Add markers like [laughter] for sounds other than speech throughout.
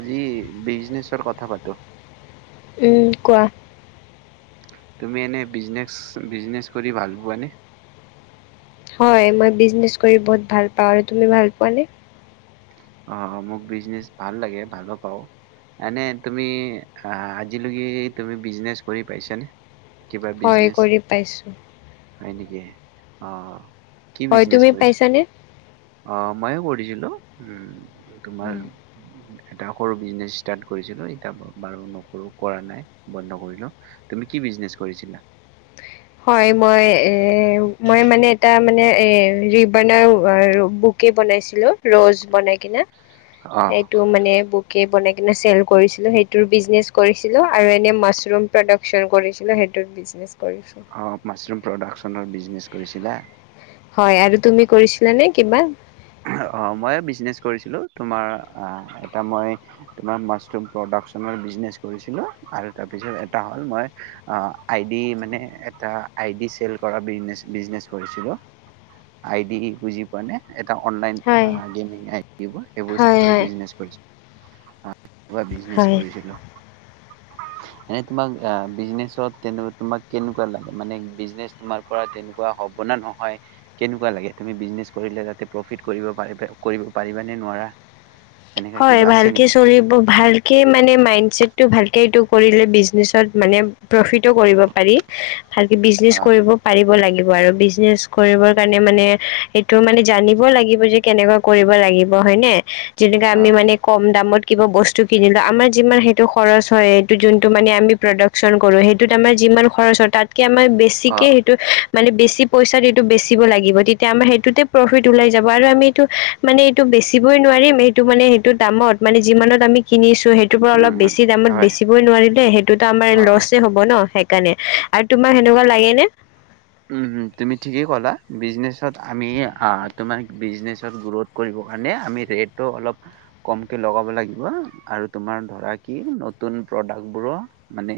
আজি বিজনেচৰ কথা পাতোঁ উ কোৱা তুমি এনে বিজনেচ বিজনেচ কৰি ভাল পোৱানে হয় মই বিজনেচ কৰি বহুত ভাল পাওঁ আৰু তুমি ভাল পোৱাানে? অ মোক বিজনেচ ভাল লাগে ভালো পাওঁ এনে তুমি আজিলৈকে তুমি বিজনেচ কৰি পাইছানে? কিবা হয় বিজনেচ কৰি পাইছোঁ। হয় নেকি অ। কি হয়, বিজনেছ তুমি কৰিছে পাইছানে? অ মইও কৰিছিলো। হেল্ল' উম তোমাৰ এটা সৰু বিজনেছ ষ্টাৰ্ট কৰিছিলো এতি বাৰু নকৰো কৰা নাই বন্ধ কৰিলো তুমি কি বিজনেছ কৰিছিলা? হয় মই এ মই মানে এটা মানে ৰিবণ বুকে বনাইছিলো ৰজ বনাই কিনে। অ সেইটো মানে বুকে বন কিনে চেল কৰিছিলোঁ সেইটোৰ বিজনেছ কৰিছিলোঁ আৰু এনেই মাছৰুম প্ৰডাকচন কৰিছিলোঁ সেইটোত বিজনেছ কৰিছিলোঁ অঁ মাছৰুম প্ৰডাকশ্যনৰ বিজনেছ কৰিছিলা? হয় আৰু তুমি কৰিছিলা নে কিবা? অ মই বিজনেচ কৰিছিলো তোমাৰ অহ এটা মই মাস্তৰুম শ মই প্ৰডাকনৰ বিনেচ কৰিছিলো আৰু তাৰপিছত এটা হল মই আইি মানে এটা আইি চেল কৰা বিজনেচ কৰিছিলো আইদি কি বুজি পোৱা নে এ অনলান হয়, গেমিং এপ হয়, সেইবোৰ। হয়, বিলাক। বিজনেছ হয়। কৰিছিলো এনে তোমাক বিজনেচত তোমাক কেনেকুৱা লাগে মানে বিজনেচ তোমাৰ পৰা তেনেকুৱা হব না নহয় কেনেকুৱা লাগে তুমি বিজনেচ কৰিলে তাতে প্ৰফিট পাৰ কৰিব পাৰিবা নে নোৱাৰা এনেকা হয় কিবা আছে ভালকে নেকি চলিব ভালকে মানে মাইন্ডচেটো ভালকে কৰিলে বিজনেছত মানে প্ৰফিটো কৰিব পাৰি। ভালকে বিজনেচ অ', কৰিব পাৰিব লাগিব। বিজনেচ কৰিবৰ কাৰণে মানে এইটো মানে জানিব লাগিব যে কেনেকুৱা কৰিব লাগিব হয়নে? আমি অ', মানে কম দামত কিবা বস্তু কিনিলোঁ আমাৰ যিমান সেইটো খৰচ হয় সেইটো যোনটো মানে আমি প্ৰডাকশচন কৰোঁ সেইটোত আমাৰ যিমান খৰচ হয় তাত আমাৰ বেছিকে অ', সেইটো মানে বেছি পইচাত এইটো বেচিব লাগিব তেতিয়া আমাৰ সেইটোতে প্ৰফিট ওলাই যাব আৰু আমি এইটো মানে এইটো বেচিবই নোৱাৰিম সটো মানে, সেইটো দামত মানে যিমানত আমি কিনিছো? ত', সেইটোৰ পৰা উম, অলপ উম, বেছি দামত হয়, বেচিবই নোৱাৰিলে সেইটোতো আমাৰ অ'। ল'চে হ'ব ন? কাৰণে আৰু তোমাক সেনেকুৱা লাগে নে? উ'ম, উম ', তুমি ঠিকেই ক'লা বিজনেচত আমি আঁহ ', তোমাৰ বিজনেচত গ্ৰোথ কৰিব কাৰণে আমি ৰেট অলপ কমকে লগাব লাগিব আৰু তোমাৰ ধৰা কি নতুন প্ৰডাক্ট বোৰো মানে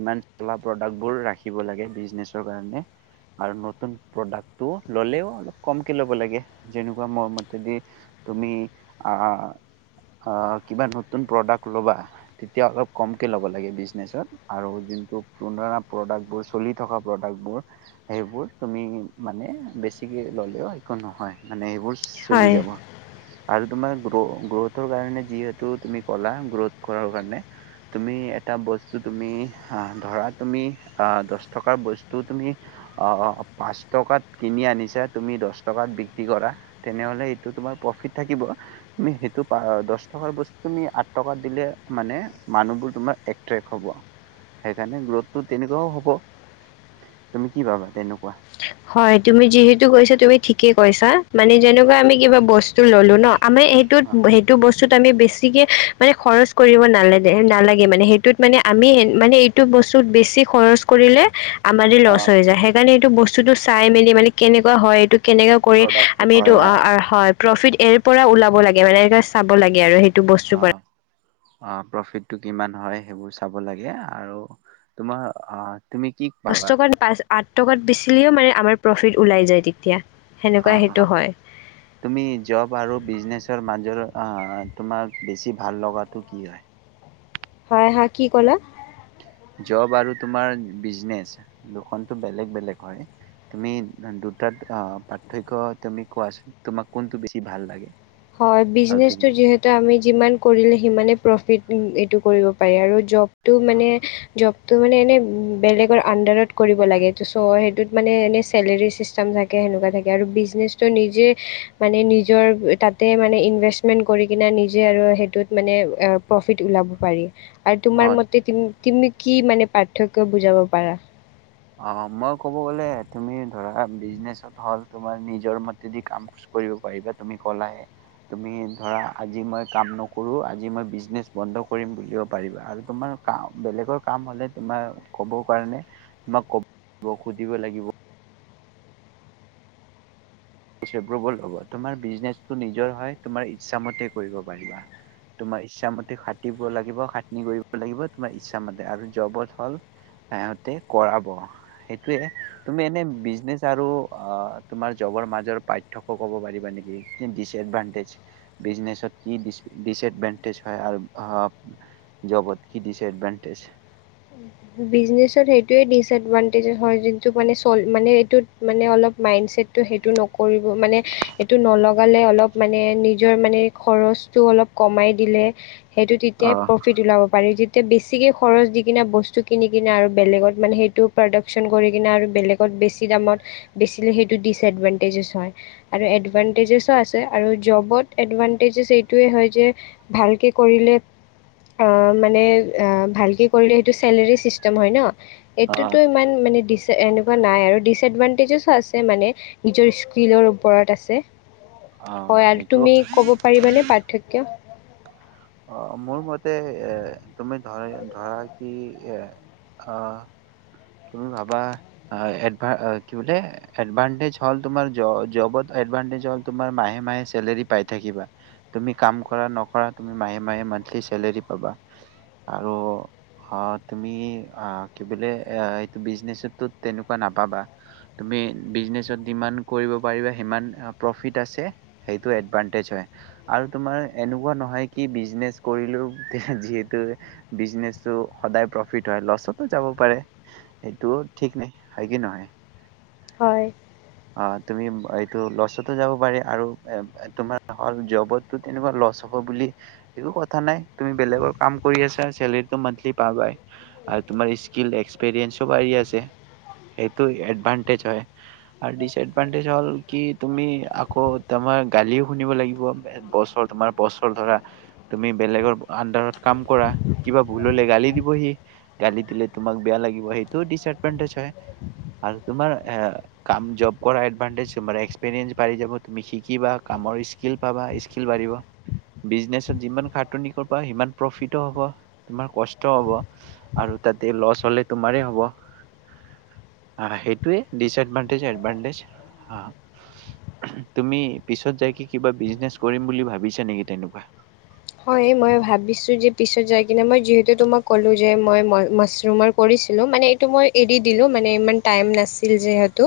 ইমান চলা প্ৰডাক্ট বোৰ ৰাখিব লাগে বিজনেছত নিজৰ কাৰণে আৰু নতুন প্ৰডাক্টটো ললেও কম কে ল'ব লাগে যেনেকুৱা মোৰ মতে দি তুমি আঁহ', - আঁহ ', কিবা নতুন প্ৰডাক্ট লবা তেতিয়া অলপ কমকে লব লাগে বিজনেছত আৰু জোনটো পুৰণা প্ৰডাক্ট বোৰ চলি থকা ভিতৰত প্ৰডাক বোৰ সেইবোৰ তুমি মানে বেছিকে ললেও একো নহয় মানে সেইবোৰ চলি হয় যাব আৰু তোমাৰ গ্ৰ- গ্ৰ'থৰ কাৰণে যিহেতু তুমি ক'লা গ্ৰ'থ কৰাৰ কাৰণে তুমি এটা বস্তু তুমি ধৰা তুমি দহ টকাৰ বস্তু তুমি আহ', পাঁচ টকাত কিনি আনিছা তুমি দহ টকাত বিক্ৰী কৰা তেনেহলে সটো তোমাৰ প্ৰফিট থাকিব। তুমি সেইটো দহ টকাৰ বস্তু তুমি আঠ টকাত দিলে মানে মানুহবোৰ তোমাৰ এট্ৰক্ হব সেইকাৰণে গ্ৰ'থটো তেনেকুৱাও হব। তুমি কি ভাবা তেনেকুৱা? হয়', তুমি', যিহেতু কৈছা তুমি ঠিকে কৈছা মানে যেনেকুৱা আমি কিবা বস্তু ল'লো ন', আমি সেইটোত-সেইটো বস্তু, বস্তুত আমি বেছিকে মানে খৰচ কৰিব নালাগে', -নালাগে', মানে সেইটোত মানে, আমি মানে এইটো বস্তুত বেছি খৰচ কৰিলে আমাৰে অ লছ হৈ যায়। সেইকাৰণে এইটো বস্তু, বস্তুটো চাই-মেলি মানে কেনেকুৱা হয়, এইটো, কেনেকে কৰি প্ৰডাক্টটো হয় আমিটো অ হয়, ' প্ৰফিট, এৰ', পৰা ওলাব লাগে মানে এ', চাব লাগে আৰু সেইটো, এইটো বস্তু পাৰে, অ প্ৰফিটটো কিমান হয়, সেইবোৰ চাব লাগে আৰু তোমাৰ, তুমি', কি দহ পাবা? টকাত পাঁচ আঠ টকাত বেচিলেও মানে আমাৰ প্ৰফিট ওলাই যায়, ‌তেতিয়া অ' অ', তুমি জব আৰু বিজনেচৰ মাজৰ, অ', তোমাক বেছি ভাল লগাটো কি হয়? হয়, হা, কি ক'লা? জব আৰু তোমাৰ বিজনেছ দুখনটো বেলেগ- বেলেগ হয়। তুমি দুটাত পাৰ্থক্য তুমি কোৱাচোন তোমাক কোনটো বেছি ভাল লাগে? হয়', আৰু বিজনেছটো তুমি যিহেতু আমি যিমান, কৰিলে সিমানে প্ৰফিট, এইটো কৰিব পাৰে আৰু জব, টো মানে জব, তো মানে এনেই বেলেগৰ আণ্ডাৰত কৰিব লাগে চ' সেইটোত মানে এনে চেলেৰী ছিষ্টেম থাকে সেনেকুৱা থাকে আৰু বিজনেচটো নিজে মানে নিজৰ তাত হে মানে ইনভেষ্টমেণ্ট কৰি কিনে নিজে আৰু সেইটোত মানে প্ৰফিট ওলাব পাৰি আৰু তোমাৰ অ মতে তুমি তুমি কি মানে পাৰ্থক্য বুজাব পাৰা। অ মই কব গলে তুমি ধৰা বিজনেচত হল তোমাৰ নিজৰ মতেদি ক কৰিব পাৰিবা তুমি কলাই তুমি ধৰা আজি মই কাম নকৰোঁ আজি মই বিজনেচ বন্ধ কৰিম বুলিও পাৰিবা আৰু তোমাৰ কাম বেলেগৰ কাম হলে তোমাৰ কব কাৰণে তোমাক ক'ব সুধিব লাগিব। [unintelligible] তোমাৰ বিজনেচটো নিজৰ হয় তোমাৰ ইচ্ছা মতে কৰিব পাৰিবা, তোমাৰ ইচ্ছামতে খাটিব লাগিব খাত্নি কৰিব লাগিব তোমাৰ ইচ্ছা মতে আৰু জবত হল সিহতে কৰাব সেইটোৱে, তুমি এনে বিজনেচ আৰু তোমাৰ জবৰ মাজ নিজৰ পাঠ্য ক'ব পাৰিবা নেকি কি ডিচএডভাণ্টেজ, বিজনেছত কি দিছ ডিচএডভাণ্টেজ হয় আৰু অ জবত কি ডিচএডভাণ্টেজ। বিজনেছৰ সেইটোৱে ডিচএডভাণ্টেজেজ হৈ জোনটো মানে চল মানে এইটোত মানে অলপ মাইণ্ডছেটটো সেইটো নকৰি মানে এইটো নলওঁ। ৱালে অলপ মানে নিজৰ মানে খৰচটো অলপ কমাই দিলে সেইটো তেতিয়াই অ' প্ৰফিত ওলাব পাৰি। এয়া বেছিকে খৰচ দি কিনে বস্তু কিনি কিনে আৰু বেলেগত মানে সেইটো প্ৰডাক্যন কৰি কিনে আৰু বেলেগত বেছি দামত বেচিলে সেইটো ডিচএডভানটেজেছ হয় আৰু এডভানটেজেছো আছে আৰু জবত এডভানটেজেছ এইটোৱেই হয় যে ভালকৈ কৰিলে মানে ভালকৈ কৰিলে সেইটো চেলেৰিচ চিষ্টেম হয় ন। এইটোতো অ' ইমান মানে দিচ এনেকুৱা নাই আৰু ডিচএডভানটেজেছো আছে মানে নিজৰ স্কিলৰ ওপৰত আছে। অ' হয় আৰু সেইটো তুমি ক'ব পাৰিবানে পাৰ্থক্য। অ মোৰ মতে এ তুমি ধ-ধৰা কি উম অ তুমি ভাবা অ এডভা কি বোলে এডভাণ্টেজ হল তোমাৰ জ-জ-জবত এডভাণ্টেজ হল তোমাৰ মাহে মাহে চেলাৰী পাই থাকিবা তুমি কাম কৰা নকৰা তুমি মাহে মে মান্থলি চেলাৰি পাবা আৰু তুমি কি বোলে এইটো বিজনেচতো তেনেকুৱা নাপাবা তুমি বিজনেচত যিমান কৰিব পাৰিবা সিমান প্ৰফিট আছে সেইটো এডভানটেজ হয় আৰু তোমাৰ এনেকুৱা নহয় কি বিজনেছ কৰিলো যিহেতু বিজনেচটো সদায় প্ৰফিট হয় লছতো যাব পাৰে সেইটো ঠিক নাই হয় কি নহয়? হয় অঁ তুমি এইটো লচটো যাব পাৰে আৰু তোমাৰ হল যবতটো তেনেকুৱা লছ হব বুলি একো কথা নাই, তুমি বেলেগৰ কাম কৰি আছা চেলেৰিত মন্থলি পাবাই আৰু তোমাৰ স্কিল এক্সপেৰিইঞ্চ চব আহি আছে এইটো এডভান্সটেজ হয়। আৰু ডিচএডভানটেজ হ'ল কি তুমি আকৌ তোমাৰ গালিও শুনিব লাগিব বছৰ তোমাৰ বছৰ ধৰা তুমি বেলেগৰ আনডাৰত কাম কৰা কিবা ভুল হলে গালি দিবহি গালি দিলে তোমাক বেয়া লাগিব সেইটো ডিচএডভানটেজ হয় আৰু তোমাৰ। কাম জব কৰা এডভাঞ্চতেৰেচ এক্সপিৰিয়েছ বাঢ়ি যাব তুমি শিকিবা কামৰ স্কিল পাবা স্কিল বাঢ়িব বিজনেছ যিমান খাটনি সিমান প্ৰফিট হ'ব তোমাৰ কষ্ট হ'ব আৰু তাতে লছ হ'লে তোমাৰে হবে। অঁ সেইটোৱেই ডিচেতমেন। তাৰ পাছত এডভান্সতেচ আ তুমি পিছত যাই কি কিবা বিজনেচ কৰিম বুলি ভাবিছা নেকি তেনেকুৱা। হয় মই ভাবিছোঁ যে পিছত যাই কিনে মই যিহেতু তোমাক ক'লো যে মই মাছৰুমৰ কৰিছিলোঁ মানে এইটো মই এৰি দিলোঁ মানে ইমান টাইম নাছিল যিহেতু।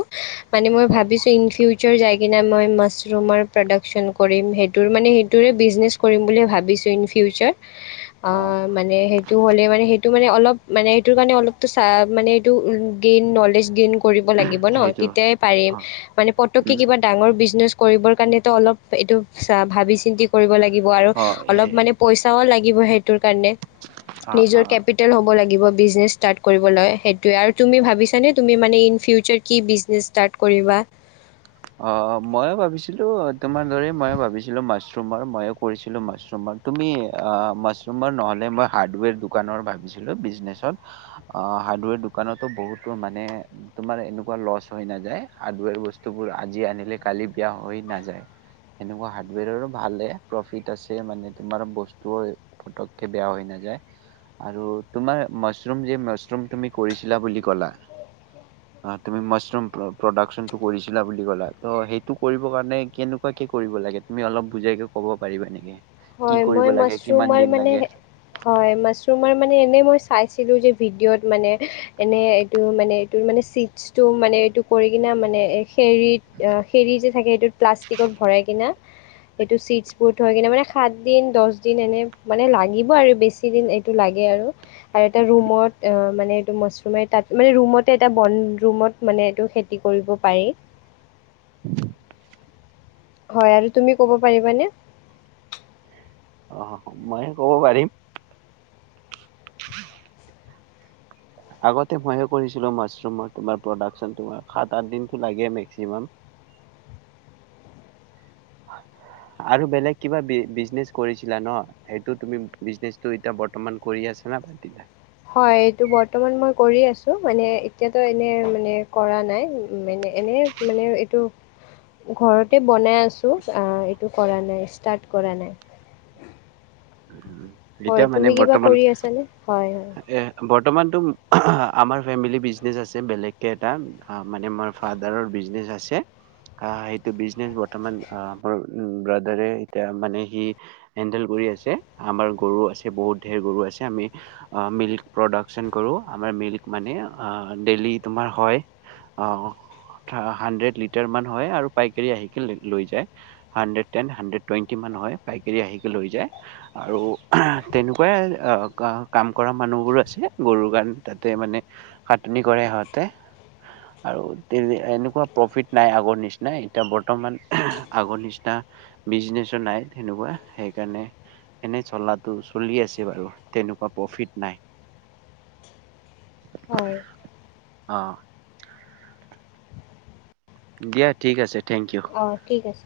মানে মই অ ভাবিছোঁ ইন ফিউচাৰ য। কিনে মই মাছৰুমৰ প্ৰডাকচন কৰিম সেইটোৰ মানে সেইটোৰে বিজনেচ কৰিম বুলিয়েই ভাবিম। বিছ ইন ফিউচাৰ। অ মানে সেইটো হ'লে মানে সেই। টো মানে অলপ মানে এইটো কাৰণে অলপ চা মানে এইটো গেইন নলেজ গেইন। কৰিব লাগিব নহ সেইটো তেতিয়া হে পাৰিম। অ মানে পতকে উম কিবা ডাঙৰ বিজনেচ। কৰিবৰ কাৰণেতো অলপ এইটো চা ভাবি চিন্তি কৰিব লাগি লাগিব আৰু অ এ অলপ মানে পইচাও লাগে লাগিব সেইটোত কাৰণে অ নিজৰ অ কেপিটেল হ'ব লাগে কিবা বিজনেছ ষ্টাৰ্ট কৰিব লয় সেইটোৱে। তুমি ভাবিছানে ইন ফিউচাৰ কি বিজনেছ ষ্টাৰ্ট কৰিবা। অ ময়ো ভাবিছিলোঁ তোমাৰ দৰে ময়ো ভাবিছিলোঁ মাছৰুমৰ ময়ো কৰিছিলোঁ মাছৰুমৰ। তুমি মাছৰুমৰ নহ'লে মই হাৰ্ডৱেৰ দোকানৰ ভাবিছিলোঁ বিজনেছত। অ' হাৰ্ডৱেৰ দোকানতো বহুতো মানে তোমাৰ এনেকুৱা লছ হৈ নাযায় হাৰ্ডৱেৰ বস্তু। এইবোৰ আজি আনিলে কালি বেয়া হৈ নাযায়। এনেকুৱা হাৰ্ডৱেৰ ও ভালে প্ৰফিত আছে মানে তোমাৰ বস্তু পতককে বেয়া হৈ নাযায় আৰু তোমাৰ মাছৰুম যে মাছৰুম তুমি কৰিছিলা বুলি কলা অ' তুমি মাছৰুম প্ৰডাকচনটো কৰি - কৰিছিলা বুলি কলা ত' সেইটো কৰিব কাৰণে কেনেকুৱাকে কৰিব লাগে। তুমি অলপ বুজাইকে ক'ব পাৰিবা নেকি। কি হয়, মই কৰিব লাগে কিমান মছৰুমৰ দিন মানে লাগে হয়, মছৰুমৰ মানে এনেই মই চাইছো। ছিলো যে ভিডিঅ'ত মানে এনে এইটো মানে এইটো মানে চিটছটো মানে এইটো কৰি কিনে মানে। খেৰীত হেৰি যে থাকে সেইটোত প্লাষ্টিকত ভৰাই কিনা। এইটো চিটছ বৰ্ড হয় কিনে মানে খা- সাত দিন, দহ দিন এনে মানে লাগিব আৰু বেছি দিন এইটো লাগে আৰু আৰু এটা ৰুমত মানে এইটো মাছৰুমে তাত মানে ৰুমতে এটা বন ৰুমত মানে এইটো খেতি কৰিব পাৰি। হয় আৰু তুমি ক'ব পাৰিবনে? অ' ময়ে ক'ব পাৰিম। আগতে ময়ে কৰিছিলো মছৰুম বা প্ৰডাকচনটো। সাত, আঠদিনতো লাগে মেকচিমাম। আৰু বেলেগ কিবা বিজনেচ কৰিছিলা ন, সেইটো তুমি বিজনেচ এতিয়া বৰ্তমান কৰি আছা না বাদ দিলা? হয়, এইটো বৰ্তমান মই কৰি আছো মানে এতিয়াতো এনে মানে কৰা নাই মানে। এনে মানে এইটো ঘৰতে বনাই আছো আ এইটো কৰা নাই ষ্টাৰ্ট কৰা নাই। [inaudible] হয়, মানে তুমি কিবা বৰ্তমান কৰি আছানে হয়। এ বৰ্তমানতো আমাৰ ফেমিলি বিজনেচ আছে। বেলেগকৈ এটা মানে মোৰ ফাদাৰৰ বিজনেছ আছে। সেইটো বিজনেছ বৰ্তমান মোৰ ব্ৰাডাৰে এতিয়া মানে সি হেণ্ডেল কৰি আছে। আমাৰ গৰু আছে বহুত সেই গৰু আছে। আমি মিল্ক প্ৰডাকচন কৰো। আমাৰ মিল্ক মানে ডেইলি তোমাৰ হয় অহ হানড্ৰেড লিটাৰ মান হয় আৰু পাইকাৰী আহি লৈ যায়। হানড্ৰেড টেন হানড্ৰেড টুৱেন্টি মান হয় পাইকাৰী আহি লৈ যায়। আৰু তেনেকুৱাই কাম কৰা মানুহবোৰো আছে। গৰুৰ কাৰণে তাতে মানে খাটনি কৰে সিহঁতে আৰু তে এনেকুৱা প্ৰফিট নাই আগৰ নিচিনা এতিয়া বৰ্তমান আগৰ নিচিনা বিজনেচো নাই তেনেকুৱা সেইকাৰণে। এনে চলাটো চলি আছে বাৰু তেনেকুৱা প্ৰফিট নাই হয় আহ দিয়া ঠিক আছে। থেংক ইউ অ ঠিক আছে।